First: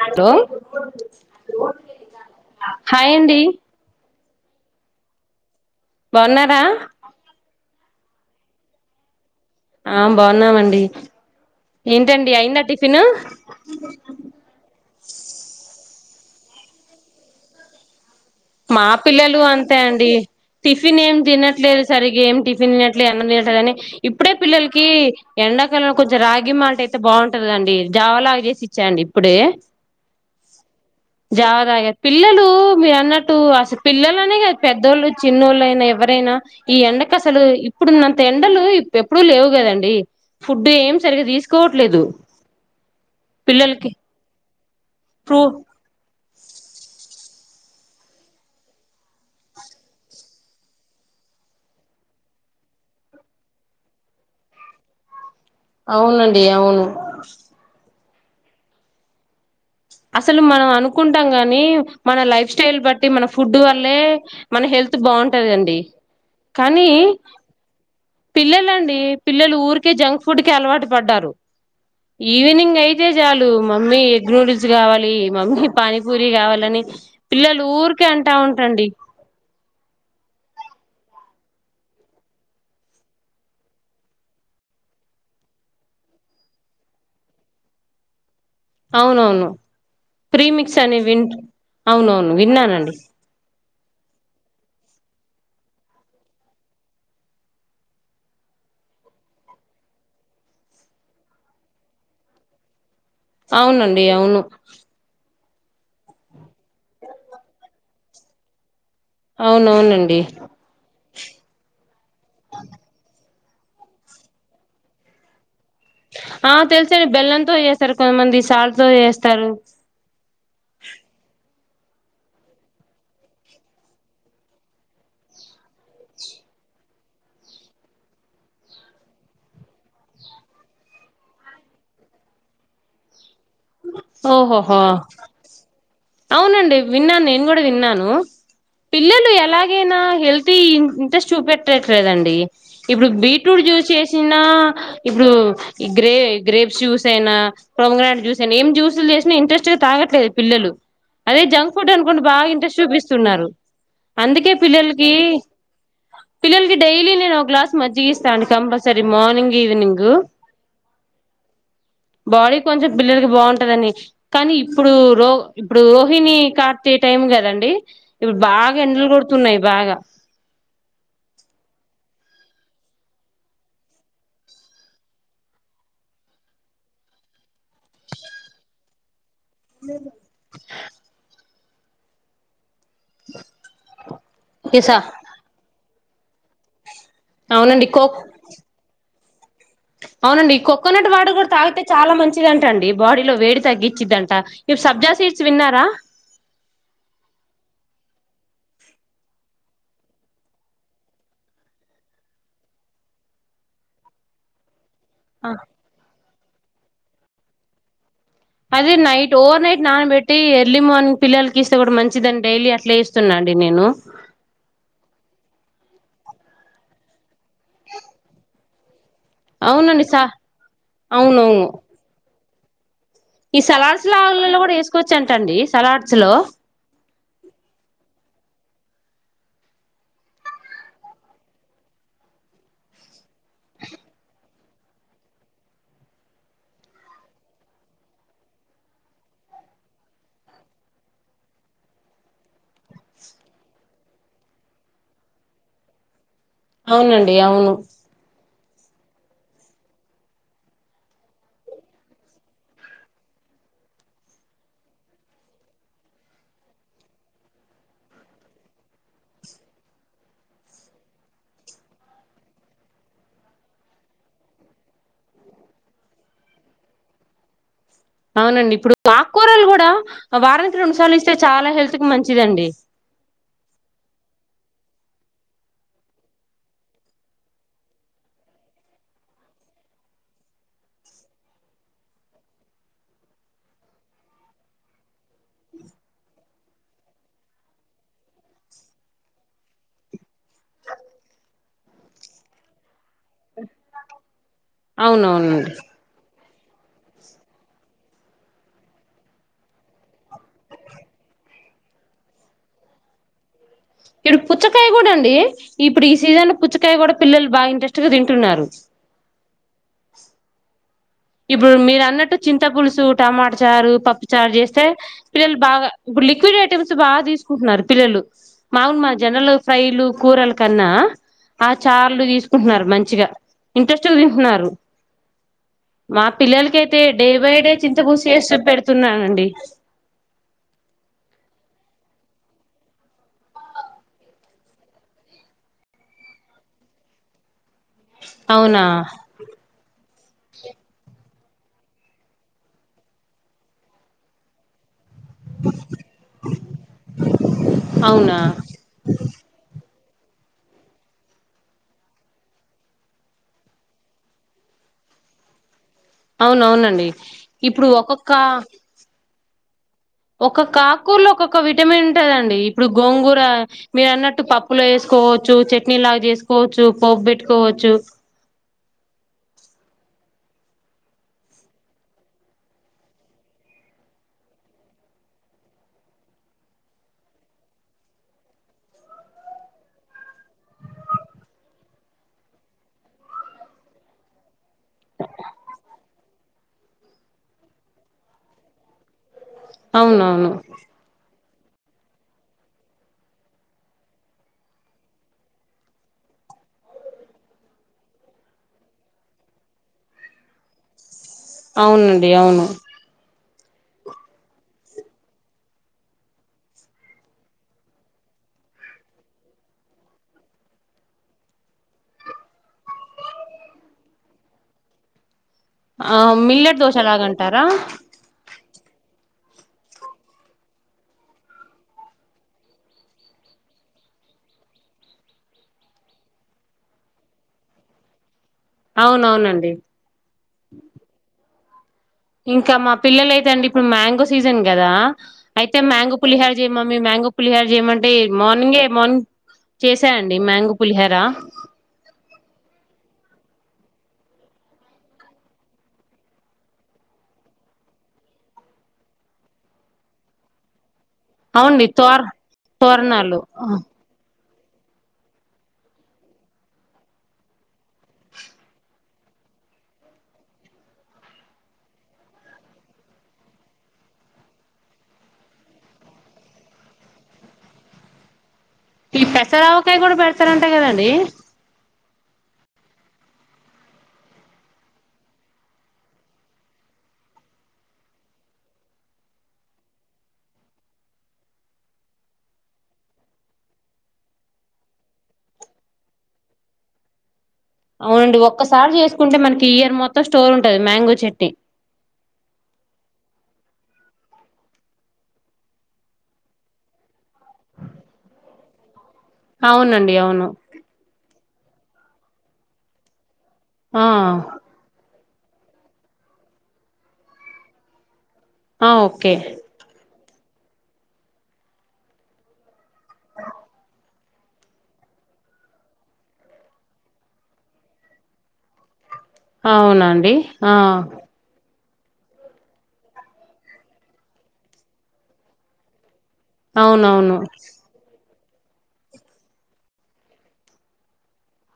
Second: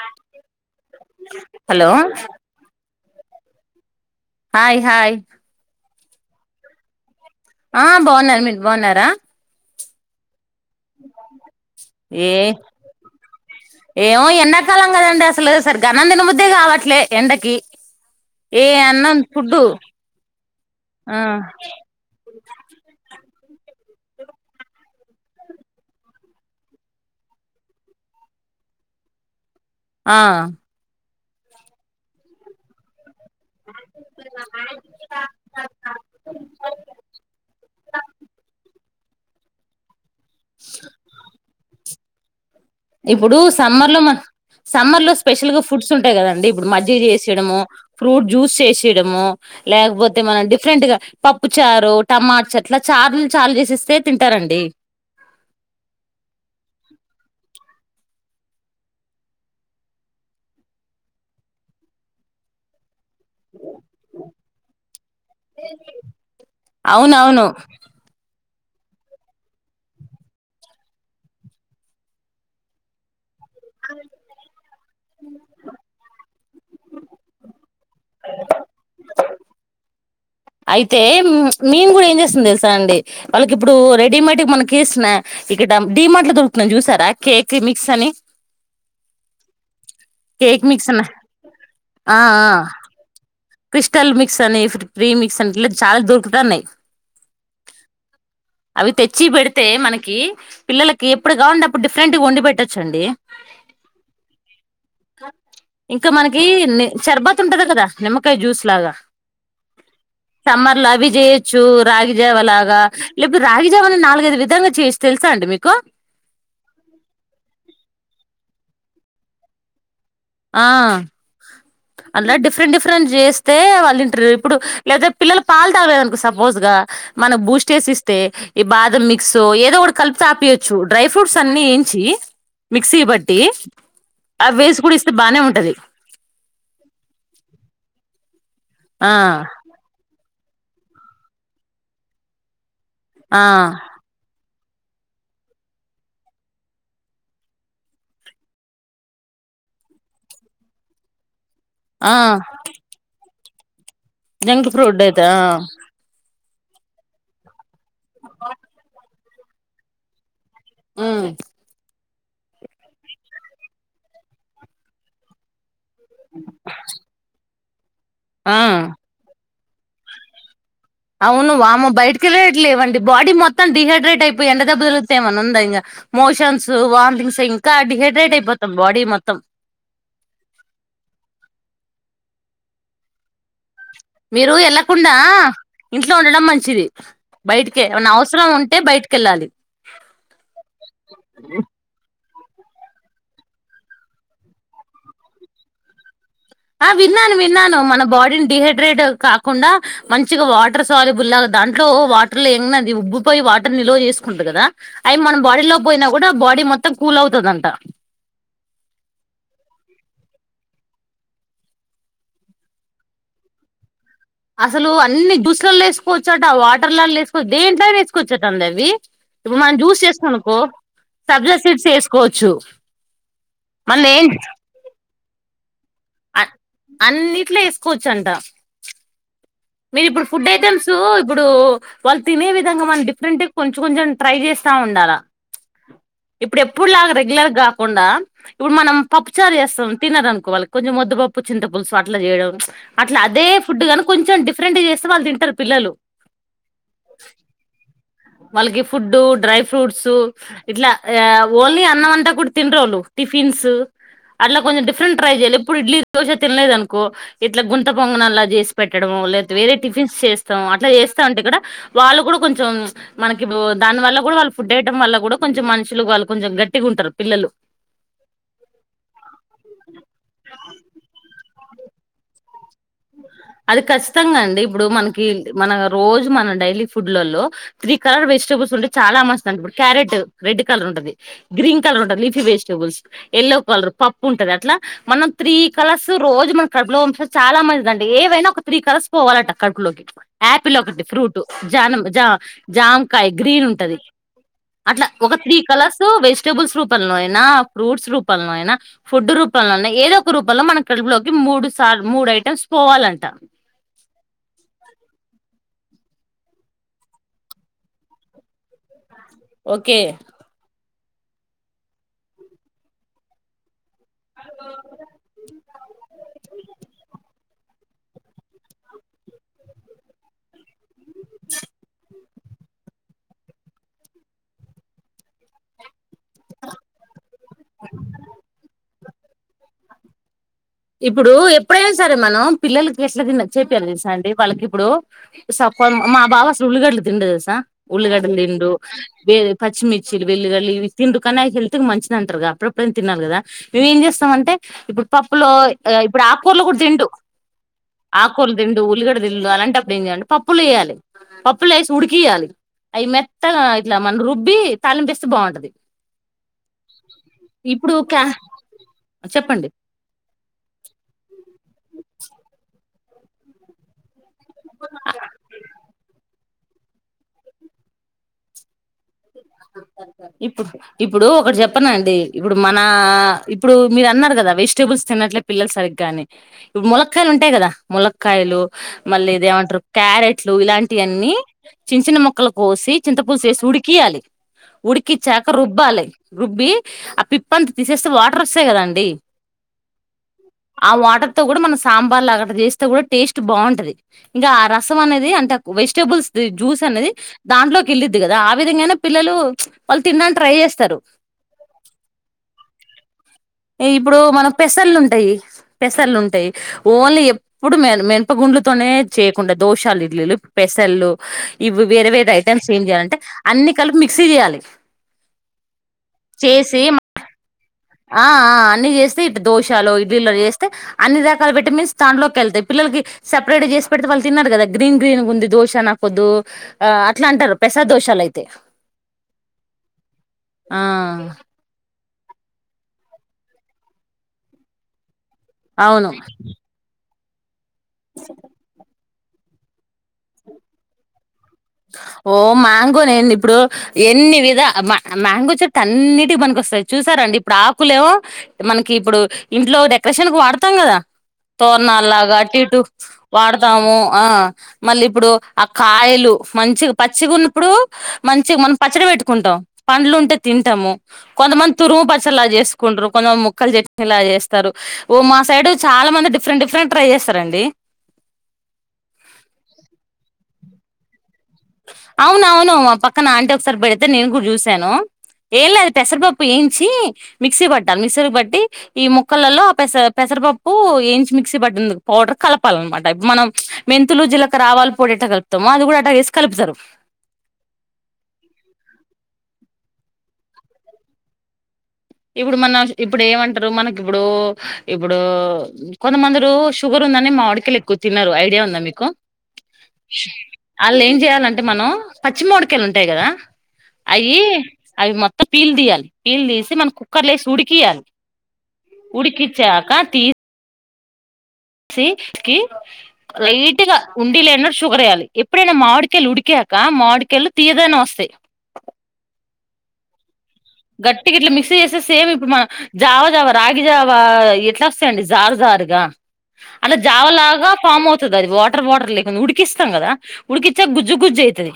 Hello! Hello hi అండి. Hi hi. బావున్నారా? ఆ బాగున్నారు మీకు బాగున్నారా? ఆ బాగున్నామండి ఏ ఏంటండి అయిందా టిఫిన్? ఏమో ఎన్న కాలం కదండి అసలు సరిగ్గా అన్నం తినబుద్దే కావట్లే ఎండకి ఏ మా అన్నం పిల్లలు ఫుడ్డు అంతే అండి టిఫిన్ ఏం ఆ తినట్లేదు సరిగ్గా ఏం టిఫిన్ తినట్లే అన్నం తినట్లే అని ఇప్పుడే పిల్లలకి ఎండాకాలంలో కొంచెం రాగి మాల్ట్ అయితే బాగుంటదండి జావలాగా చేసి ఇచ్చాయండి ఇప్పుడే. ఆ జావదా పిల్లలు మీరు అన్నట్టు అటు అసలు పిల్లలనే కాదు పెద్దోళ్ళు చిన్నోళ్ళుయినా ఎవరైనా ఈ ఎండ కసలు ఇప్పుడు ఉన్నంత ఎండలు ఎప్పుడూ లేవు కదండి ఫుడ్ ఏం సరిగ్గా తీసుకోవట్లేదు ఇప్పుడు పిల్లలకి సమ్మర్ లో మ సమ్మర్ లో ప్రూ స్పెషల్ గా ఫుడ్స్ ఉంటాయి కదండి ఇప్పుడు మజ్జి చేసి ఇవ్వడము. ఫ్రూట్ జ్యూస్ చేసేయడమో లేకపోతే మనం డిఫరెంట్ గా పప్పుచారు, టమాట చాట్లు చార్లు చాలు చేసేస్తే తింటారండి. అవునండి. అవును, అసలు, మనం, అనుకుంటాం. గాని, మన లైఫ్ స్టైల్ బట్టి మన ఫుడ్ వల్లే మన హెల్త్ బాగుంటందిండి కానీ అవునవును పిల్లలండి పిల్లలు, ఊరికే జంక్ ఫుడ్ కి అలవాటు పడ్డారు. ఈవినింగ్, అయితే చాలు మమ్మీ ఎగ్ నూడిల్స్ కావాలి, మమ్మీ పానీపూరి, కావాలని, పిల్లలు, ఊరికే అంటా ఉంటారండి. అయితే, మీమ్ కూడా ఏం చేస్తుంది. తెలుసా అండి వాళ్ళకి ఇప్పుడు రెడీమేడ్ మనకి స్నాక్ ఇక్కడ డిమార్ట్ లో దొరుకుతున్నాయి. చూసారా కేక్ మిక్స్ అని అవునవును కేక్ ప్రీమిక్స్ మిక్స్ అని, వి ఆ అవునవును ఆ విన్నానండి. క్రిస్టల్ మిక్స్ అని ప్రీ మిక్స్ అని ఇట్లా చాలా. దోరుకుతాన్నాయి అవి తెచ్చి పెడితే మనకి పిల్లలకి ఎప్పుడు కావాలంటే అప్పుడు డిఫరెంట్గా వండి పెట్టొచ్చండి. అవునండి అవును ఇంకా మనకి షార్బత్ ఉంటది. కదా నిమ్మకాయ జ్యూస్ లాగా అవునవునండి. సమ్మర్ లా అవి చేయొచ్చు. రాగిజావ లాగా లేపుతే రాగిజావాని నాలుగైదు విధలుగా చేస్త తెలుసా అండి మీకు ఆ తెలుసు అండి బెల్లంతో చేస్తారు. కొంతమంది సాల్ట్ తో చేస్తారు ఆ అందులా డిఫరెంట్ డిఫరెంట్ చేస్తే వాళ్ళు ఇంటరు ఇప్పుడు లేదపోతే పిల్లలు పాలు తాగలేదు అనుకో సపోజ్ గా మన బూస్ట్ ఎసి ఇస్తే ఈ బాదం మిక్సో ఏదో ఒకటీ కలిపి తపియొచ్చు డ్రై ఫ్రూట్స్ అన్ని ఏయించి మిక్సీ బట్టి ఆ ఓహోహో వేసి కూడా ఇస్తే బానే ఉంటది అవునండి విన్నాను నేను కూడా విన్నాను ఆ పిల్లలు ఎలాగ ఎలాగే నా హెల్తీవి ఇంట్రెస్ట్ చూపెట్టట్లేదండి. ఇప్పుడు ఆ బీట్రూట్ జ్యూస్ చేసిన ఇప్పుడు ఈ గ్రే గ్రేప్స్ జ్యూస్ అయినా పోమెగ్రనేట్ జ్యూస్ ఐన ఏం జూసులు చేసినా ఇంట్రెస్ట్గా తాగట్లేదు పిల్లలు అదే జంక్ ఫుడ్ ఆ అనుకోండి బాగా ఇంట్రెస్ట్ చూపిస్తున్నారు అందుకే జంక్ ఫ్రూట్ పిల్లలకి అయితే ఆ పిల్లలకి డైలీ నేను ఒక గ్లాస్ మజ్జిగ ఇస్తాండి. కంపల్సరీ మార్నింగ్ ఈవనింగ్ ఉ బాడీ కొంచెం పిల్లలకి బాగుంటదని కానీ ఇప్పుడు రో ఇప్పుడు రోహిణి కార్తీ టైం కదండి ఇప్పుడు ఆ బాగా ఎండలు కొడుతున్నాయి బాగా అవును వామ్మో బయటకి వెళ్ళట్లేఅండి బాడీ మొత్తం డి హైడ్రేట్ అయిపోయి ఎండదెబ్బ తలుగుతేమన్న ఉంద ఇగ మోషన్స్ వాంటింగ్స్ ఇంకా డిహైడ్రేట్ అయిపోతాం బాడీ మొత్తం మీరు ఎసా వెళ్ళకుండా ఇంట్లో ఉండడం మంచిది బయటికే అవునండి కో ఏవన్నా అవసరం ఉంటే బయటికిె వెళ్ళాలి అవునండి కోకోనట్ వాటర్ కూడా తాగుతే చాలా మంచిదంట అండి బాడీలో వేడి తగ్గించిదింట ఇప్పుడు సబ్జా సీట్స్ విన్నారా ఆ విన్నాను విన్నాను మన బాడీని డిహైడ్రేట్ కాకుండా మంచిగా వాటర్ సాలిబుల్ లాగా దాంట్లో వాటర్ లో ఏంనాది ఉబ్బ పోయి వాటర్ నిల్వ చేసుకుంటు కదా అయి మన బాడీ లో పోయినా కూడా బాడీ మొత్తం కూల్ అవుతదంట అదే నైట్ ఓవర్ నైట్ నానబట్టి ఎర్లీ మార్నింగ్ పిల్లలకి ఇస్తే కూడా మంచిదని డైలీ అట్లే ఇస్తున్నాండి నేను అసలు అన్ని జూస్లలో వేసుకోవచ్చాట వాటర్లలో వేసుకోవచ్చు దేంట్లోనే వేసుకోవచ్చట అండి అవి ఇప్పుడు మనం జ్యూస్ అవునండి సా చేసుకుననుకో సబ్జా అవునవును సీడ్స్ వేసుకోవచ్చు ఈ సలాడ్స్ మళ్ళీ లో ఏం ఆల లో కూడా వేసుకోవచ్చటండి సలాడ్స్ లో అన్నిట్లో వేసుకోవచ్చంట మీరు ఇప్పుడు ఫుడ్ ఐటెమ్స్ ఇప్పుడు వాళ్ళు తినే విధంగా మన డిఫరెంట్ కొంచెం కొంచెం ట్రై చేస్తా ఉండాలా ఇప్పుడు ఎప్పుడు లాగా రెగ్యులర్ కాకుండా ఇప్పుడు మనం పప్పు చారు చేస్తాం తినరనుకో వాళ్ళ కొంచెం ముద్ద పప్పు చింత పులుసు అట్లా చేయడం అట్లా అదే ఫుడ్గానీ కొంచెం డిఫరెంట్ చేస్తే వాళ్ళు తింటారు పిల్లలు అవునండి అవును వాళ్ళకి ఫుడ్డు డ్రై ఫ్రూట్స్ ఇట్లా ఆ ఓన్లీ అన్నంమంటా కూడా తిన్రోళ్ళు టిఫిన్స్ అట్లా కొంచం డిఫరెంట్ ట్రై చేయలే ఇప్పుడు ఇడ్లీ దోశ తినలేదు అనుకో ఇట్లా గుంత పొంగనాలు లాగా చేసి పెట్టడము లేతే వేరే టిఫిన్స్ చేస్తా అట్లా చేస్తా ఉంటే ఇక్కడ వాళ్ళు కూడా కొంచెం మనకి దాని వల్ల కూడా వాళ్ళు ఫుడ్ అయటం వల్ల కూడా కొంచెం మనుషులు వాళ్ళు కొంచెం గట్టిగా ఉంటారు పిల్లలు అవునండి ఇప్పుడు ఆకుకూరలు కూడా వారానికి రెండు సార్లు ఇస్తే చాలా హెల్త్ కి మంచిదండి అది ఖచ్చితంగా అండి ఇప్పుడు మనకి మన రోజు మన డైలీ ఫుడ్లలో త్రీ కలర్ వెజిటబుల్స్ంటే చాలా మంచిదండి ఇప్పుడు కారెట్ రెడ్ కలర్ ఉంటది గ్రీన్ కలర్ ఉంటంది లిఫీ వెజిటేబుల్స్ ఎల్లో కలర్ పప్పు ఉంటది అట్లా మనం త్రీ కలర్స్ రోజు మన కడుపులో పంపిస్తే చాలా మంచిది అండి ఏవైనా ఒక త్రీ కలర్స్ పోవాలట కడుపులోకి ఆపిల్ ఒకటి ఫ్రూట్ జాన జా జామకాయ గ్రీన్ ఉంటది అట్లా ఒక త్రీ అవునవునండి కలర్స్ వెజిటబుల్స్ రూపంలో అయినా ఫ్రూట్స్ రూపంలో అయినా ఫుడ్ రూపంలోన్నా ఏదో ఒక రూపంలో మన కడుపులోకి మూడు సార్ మూడు ఐటమ్స్ పోవాలంట ఇప్పుడు పుచ్చకాయ కూడా అండి ఇప్పుడు ఈ సీజన్ లో పుచ్చకాయ కూడా పిల్లలు బాగా ఇంట్రెస్ట్ గా తింటున్నారు ఓకే ఇప్పుడు మీరు అన్నట్టు చింత పులుసు టమాట చారు పప్పు చారు చేస్తే పిల్లలు బాగా ఇప్పుడు లిక్విడ్ ఐటమ్స్ బాగా తిసు కుంటున్నారు పిల్లలు మాములు మా జనరల్ గా ఫ్రైలు కూరల కన్నా ఆ చార్లు తీసుకుంటున్నారు మంచిగా ఇంట్రెస్ట్గా తింటున్నారు మా పిల్లలకి అయితే డే బై డే చింతపూలుసు చేసి పెడుతున్నానండి ఇప్పుడు ఎప్పుడైనా సరే మనం పిల్లలకి ఎట్లా తిన చెపియాలే తెలుసా అండి వాళ్ళకి ఇప్పుడు స మా బావాసలు ఉల్లిగడ్డ తిండు తెలుసా ఉల్లిగడ్లు తిండు అవునా బే పచ్చిమిర్చి వెల్లిల్లి ఇవి తిండు కానీ ఆ హెల్త్ కు మంచిది అంటారు కా అప్పుడప్పు డైనా తినాల కదా మేము ఏం చేస్తామంటే ఇప్పుడు ప ప్పులో ఇప్పుడు ఆకూ కూరలు కూడా తిండు అవునా ఆకూర్ తిండు ఉల్లిగడ తిండు అలాంటప్పుడు ఏం చేయాలాంటె పప్పులు వేయాలి పప్పులు వేసి ఉడికియాలి అవి మెత్తగా ఇట్లా మన రుబ్బి తాళింపిస్తే బాగుంటది అవునవునండి ఇప్పుడు క చెప్పండి ఒకొక్కకాకూర్లో ఒక్కొక్క విటమిన్ ఉంటదండి ఇప్పుడు గోంగూర మీరు అన్నట్టు పప్పులో వేసుకోవచ్చు చట్నీ లాగా చేసుకోవచ్చు పోపు పెట్టుకోవచ్చు ఇప్పుడు ఇప్పుడు ఒకటి చెప్పన అండి ఇప్పుడు మనా ఇప్పుడు మీరు అన్నారు కదా వెజిటేబుల్స్ తినట్లే పిల్లలు సరిగ్గాని ములక్కాయాలు ఉంటాయి కదా ములక్కాయాలు మళ్ళీ ఇదేమంటరు క్యారెట్లు ఇలాంటియి అన్ని చించిన మొక్కలు కోసి చింతపూలుసు వేసి ఉడికియ్యాలి ఉడికిచ్చాక రుబ్బాలి రుబ్బి ఆ పిప్ప అంత తీసేస్తే వాటర్ వస్తాయి కదండి అవునవును ఆ వాటర్ తో కూడా మనం సాంబార్ లాగా అట్టా చేస్తే కూడా టేస్ట్ బాగుంటది ఇంకా ఆ రసం అనేది అంటే వెజిటేబుల్స్ జ్యూస్ అనేది దాంట్లోకి వెళ్ళిద్ది కదా ఆ విధంగానే పిల్లలు వాళ్ళు తిన్నంని ట్రై చేస్తారు అవునండి అవును ఇప్పుడు మనం పెసల్లు ఉంటాయి పెసల్లు ఉంటాయి ఓన్లీ ఎ ఎప్పుడు మేన మెనప గుండ్లుతోనే చేయకుండా దోషాలు ఇడ్లీలు పెసల్లు ఇవి వేరే వేరే ఐటమ్స్ ఏం చేయాలంటే అన్ని కలిపి మిక్సీ చేయాలి ఆ మిల్లట్ చేసి దోశ లాగా అంటారా ఆ ఆ అన్ని చేస్తే ఇట్టా దోశలో ఇడ్లీలో చేస్తే అన్ని రకాల విటమిన్స్ దాంట్లోకి వెళ్తాయి పిల్లలకి సపరేట్ చేసి పెడితే వాళ్ళు తిన్నారు కదా గ్రీన్ గ్రీన్ ఉంది దోశ నాకొద్దు ఆ అట్లా అంటారు స్పెషల్ దోసలయితే అవునవునండి ఆ ఇంకా మా పిల్లలు అయితే అండి ఇప్పుడు మ్యాంగో సీజన్ కదా అయితే అవును మ్యాంగో పులిహొ చేయి మమ్మీ మ్యాంగో పులిహార చేయమంటే మార్నింగే మార్నింగ్ చేసేయండి మ్యాంగు పులిహేర ఓ మ్యాంగో నేందీ ఇప్పుడు ఎన్ని విధ మా మ్యాంగో చెట్టు అన్నిటికి పనీకొస్తాయి చూసారండి ఇప్పుడు ఆకులేమో మనకి ఇప్పుడు ఇంట్లో డెకరేషన్ కు వాడతాం కదా అవునండి తోరణ తోర్ లాగా అటు ఇటు తోరణాలు వాడతాము ఆ మళ్ళీ ఇప్పుడు ఆ కాయలు మంచిగా పచ్చిగా ఉన్నప్పుడు మంచిగా మనం పచ్చడి పెట్టుకుంటాం పండ్లు ఉంటే తింటాము కొంతమంది తురుము పచ్చలు లాగా చేసుకుంటరు కొంతమంది ముక్కలు చట్నీ లాగా చేస్తారు ఓ మా సైడ్ చాలా మంది డి డిఫ్రెంట్ డిఫ్రెంట్ ట్రై చేస్తారండి ఈ పెసర ఆవకాయ కూడా పెడతారంట కదండి అవును అవును పక్కన ఆంటీ ఒకసారి పెడితే నేను కూడా చూశాను ఏం లేదు పెసర పప్పు ఎయించి మిక్సీ పట్టాలి మిక్సీ పట్టి ఈ ముక్కలల్లో పెస పెసరపప్పు ఏయించి మిక్సీ పట్టింది పౌడర్ కలపాలన్నమాట ఇప్పుడు మనం మెంతులు జీలకర ఆవాలు పొడి ఎట్టా కలుపుతమో అది కూడా అట్టా వేసి కలుపుతరు అవునండి ఒక్కసారి చేసుకుంటే మనకి ఇయర్ మొత్తం స్టోర్ ఉంటుంది మ్యాంగో చట్నీ ఇప్పుడు మన ఇప్పుడు ఏమంటారు మనకి ఇప్పుడు ఇప్పుడు కొంతమందురు షుగర్ ఉందని మావాడికాయలు ఎక్కువ తినరు ఐడియా ఉందా మీకు అవునండి అవును వాళ్ళు ఏం చేయాలంటే మనం పచ్చిమావిడికాయలు ఉంటాయి కదా ఆ అయి అవి మొ పీలు తీయాలి పీలు తీసి మన కుక్కర్లోసి ఉడికియాలి ఆ ఓకే ఉడికించాక తీ సి కి లైట్ గా ఉండి లేనట్టు షుగర్ వేయాలి ఎప్పుడైనా మామిడికేళ్ళు ఉడికాక మామిడికేళ్ళు తీయదనము వస్తాయి అవునాండి? ఆ ఇట్ల మిక్స్ చేస్తే సేమ్ ఇప్పుడు మా జావ జావ రాగి జావా ఎట్లస్తాయండి జారు జారుగా అట్ల అవునవును జావలాగా ఫామ్ అవుతది అది వాటర్ వాటర్ లేకుండ ఉడికిస్తం గదా ఉడికిచ్చాక గుజ్జు గుజ్జు అయితది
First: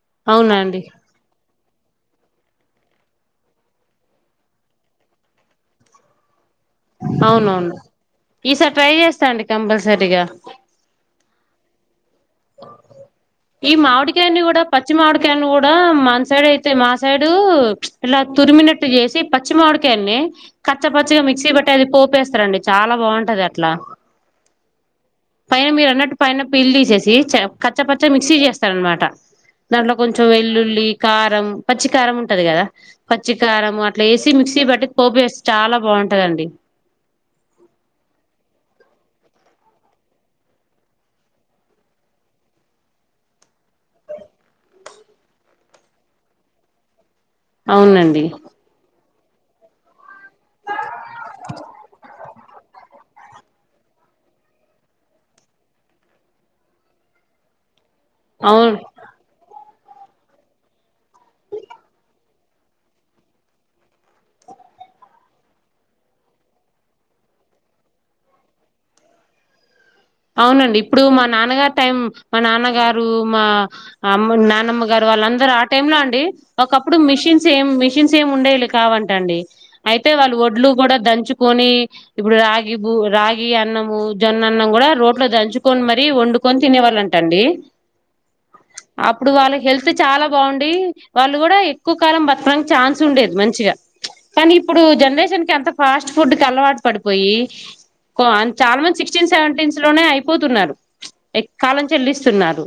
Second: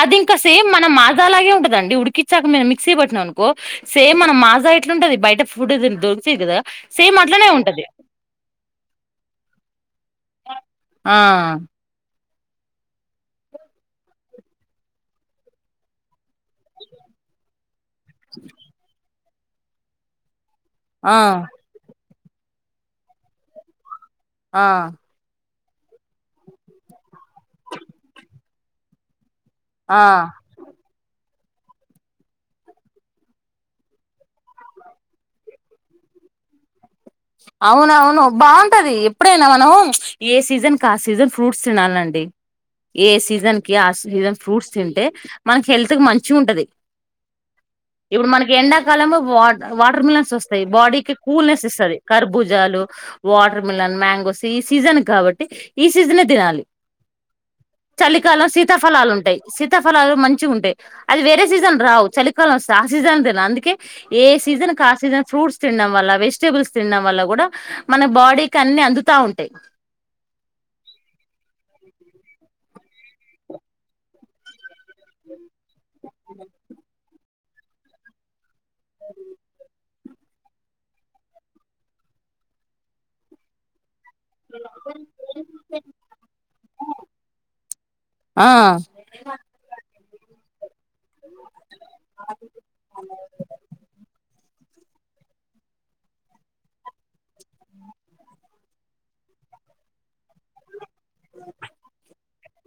అది ఇంకా సేమ్ అవునండి మన మాజాలాగే ఉంటదండి ఉడికిచ్చాక మేం మిక్ క్సీ పట్టినం అనుకో సేమ్ మన మాజా ఎట్లుంటది బయట ఫుడ్ దిన్ దొరుకతయ్ గదా! అవునవును ఈసారి ట్రై చేస్తాండి కంపల్సరీగా ఆ ఈ మావిడికాయల్ని కూడా పచ్చి మావిడికాయల్ని కూడా మన సైడ్ అయితే మా సైడూ ఇలా తురిమినట్టు చేసి పచ్చి మామిడికాయల్నే ఖచ్చా ఆ పచ్చగా మిక్సీ పట్ టది పోపేస్తారండి చాలా బాగుంటది అట్లా ఆ అ పైన మీరన్నట్టు పైన పీల్ దీసేసి చప్ కచ్చ పచ్చ మిక్సీ చేస్తారన్మాట. దాంట్లో ఆ కొంచెం వెల్లుల్లి కారం పచ్చి కారం ఉంటది గదా! పచ్చికారము అట్ల యేసి మిక్సీ బట్టి పోపు వేస్తె చాలా బావుంటదండి అవునవును బావుంటది ఎప్పుడైనా మనం ప్చ్ ఏ సీజన్కాసీజన్ ఫ్రూట్స్ తినాల్నండీ. ఏ సీజన్కి ఆ సీజన్ ఫ్రూట్స్ తింటే మనకి హెల్త్కి మంచిగుంటది అవునండి ఇప్పుడు మనకి ఎండాకాలంలో వాట్ వాటర్ మిలన్సొస్తయి. బాడీకి కూల్నెస్ ఇస్తది. అర్భుజాలు వాటర్ మిలన్, మ్యాంగోస్ ఈ సీజన్ కాబట్టి ఈ సీజనే తినాలి చలికాలం అవును సీతాఫలాలుంటయి సీతాఫలాలు మంచిగుంటయి. అది వేరే సీజన్ రావు చలికాలం వస్తయ్ ఆ సీజన్ తినాల్ అందుకే ఏ సీజన్కాసీజన్ ఫ్రూట్స్ తినడం వల్ల వెజిటేబుల్స్ తినడం వల్ల కూడా మన బాడీకి అన్నిీ అందుతా ఉంటయి. అవునండి ఇప్పుడు మా నాన్నగారు టైం మా నాన్నగారు మా అమ్ము న్నానమ్మ గారు వాల్ అందరు ఆట్ టైంలో అండి ఒకప్పుడు మిషన్స్ ఏం మిషన్స్ ఏమి ఉండేలి కావంట అండి అయితే వాళ్ళు వడ్లూ కూడా దంచుకొని ఇప్పుడు రాగి భూ రాగి అన్నము జొన్న అన్నం కుడా రోట్లో దంచుకొని మరీ వండుకొని తినే వాళ్లంట అండి ఆ అప్పుడు వాళ్ళ హెల్త్ చాలా బాగుండి వాళ్ళు కూడా ఎక్కువ కాలం బతకడానికి ఛాన్స్ సు ఉండేది మంచిగా కానీ ఇప్పుడు జనరేషన్ కి అంత ఫాస్ట్ ఫుడ్ కి అలవాటు పడిపోయి కో ఆన్ చాలా మంది సిక్స్టీన్ సెవెంటీన్స్ లోనే అయిపోతున్నారు ఎక్కాలం చెల్లిస్తున్నారు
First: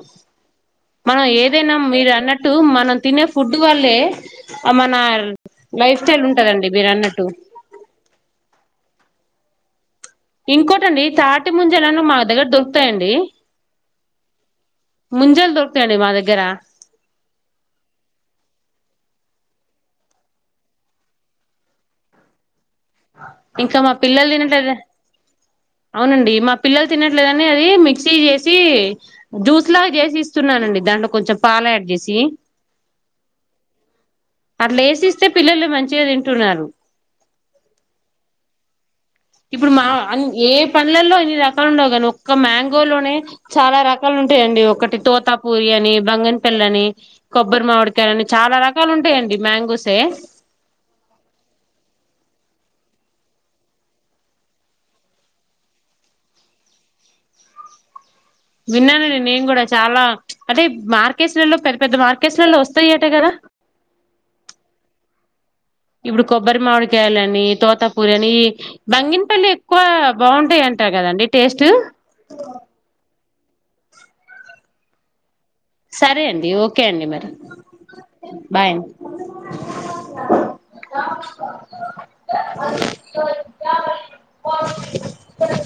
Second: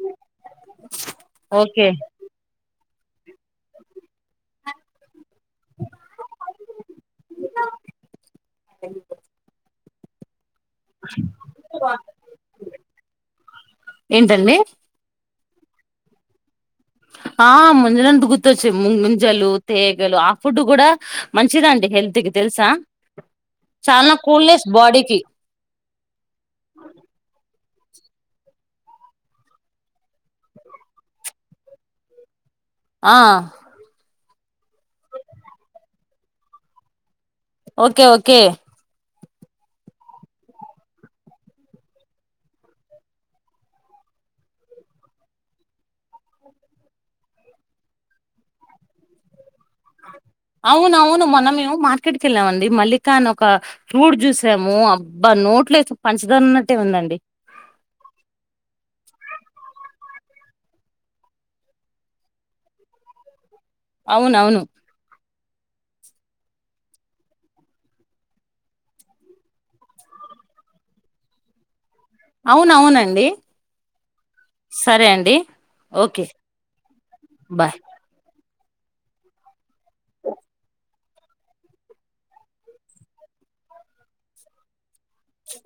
మా ఏదైనా ఓకే మీరు అన్నట్ అట్టు మనం తినే ఫుడ్ వళ్లే అ మన లైఫ్ స్టైల్ ఉంటదండీ మీరు అన్నట్టు [unintelligible] ఇంకోటండీ తాటి ముంజలని మా దగ్గర దొరుకుతాయండి ఏంటండి ముంజల్ దొర్కుతాయండీ మా దగ్గర ఆ ముంజలంటె గుర్తొచ్చింది ముంజలు తేగలు ఆ ఫుడ్ కూడా మంచిదండి హెల్త్ కి తెలుసా ఇంకా మా చాలా పిల్లలు కూల్నెస్ తినట్లేదు బాడీకి అవునండి మా పిల్లలు తినట్లేదనీ అయీ మిక్సీ చేసి జ్యూస్ లాగా చేసి ఇస్తున్నానండి దాంట్లో కొంచెం పాలు యాడ్ చేసి ఆ అట్ల వేసిస్తే పిల్లలు మంచిగా తింటున్నారు. ఓకే ఓకే ఇప్పుడు మా ఏ పండ్లలో ఇన్ని రకాలు ఉండవు కాని ఒక్క మ్యాంగోలోనే, చాలా రకాలు ఉంటాయి అండి ఒకటి తోతపూరి అని, బంగన్పల్లి అని కొబ్బరి మామిడికాయలు, అని చాలా రకాలు ఉంటాయి అండి మ్యాంగోసే అవును అవును మనమేమో మార్కెట్‌ కి వెళ్ళామండి మల్లిక అని ఒక ఫ్రూట్ చూసాము అబ్బా నోట్లోకి పంచదార వున్నట్టే ఉందండి. విన్నాను అండి నేను కూడా చాలా అంటే మార్కేట్లలో పెద్ద పెద్ద మార్కేట్లలో వస్తాయటే కదా అవునవును ఇప్పుడు కొబ్బరి మామిడికాయాలని, తోతాపూరి అని బంగినపల్లి ఎక్కువ బాగుంటాయి అంట కదండి టేస్ట్ అవును అవునండి సరే అండి. సరే ఓకే అండి ఓకే అండి మరి బాయ్ బాయ్. స ఇ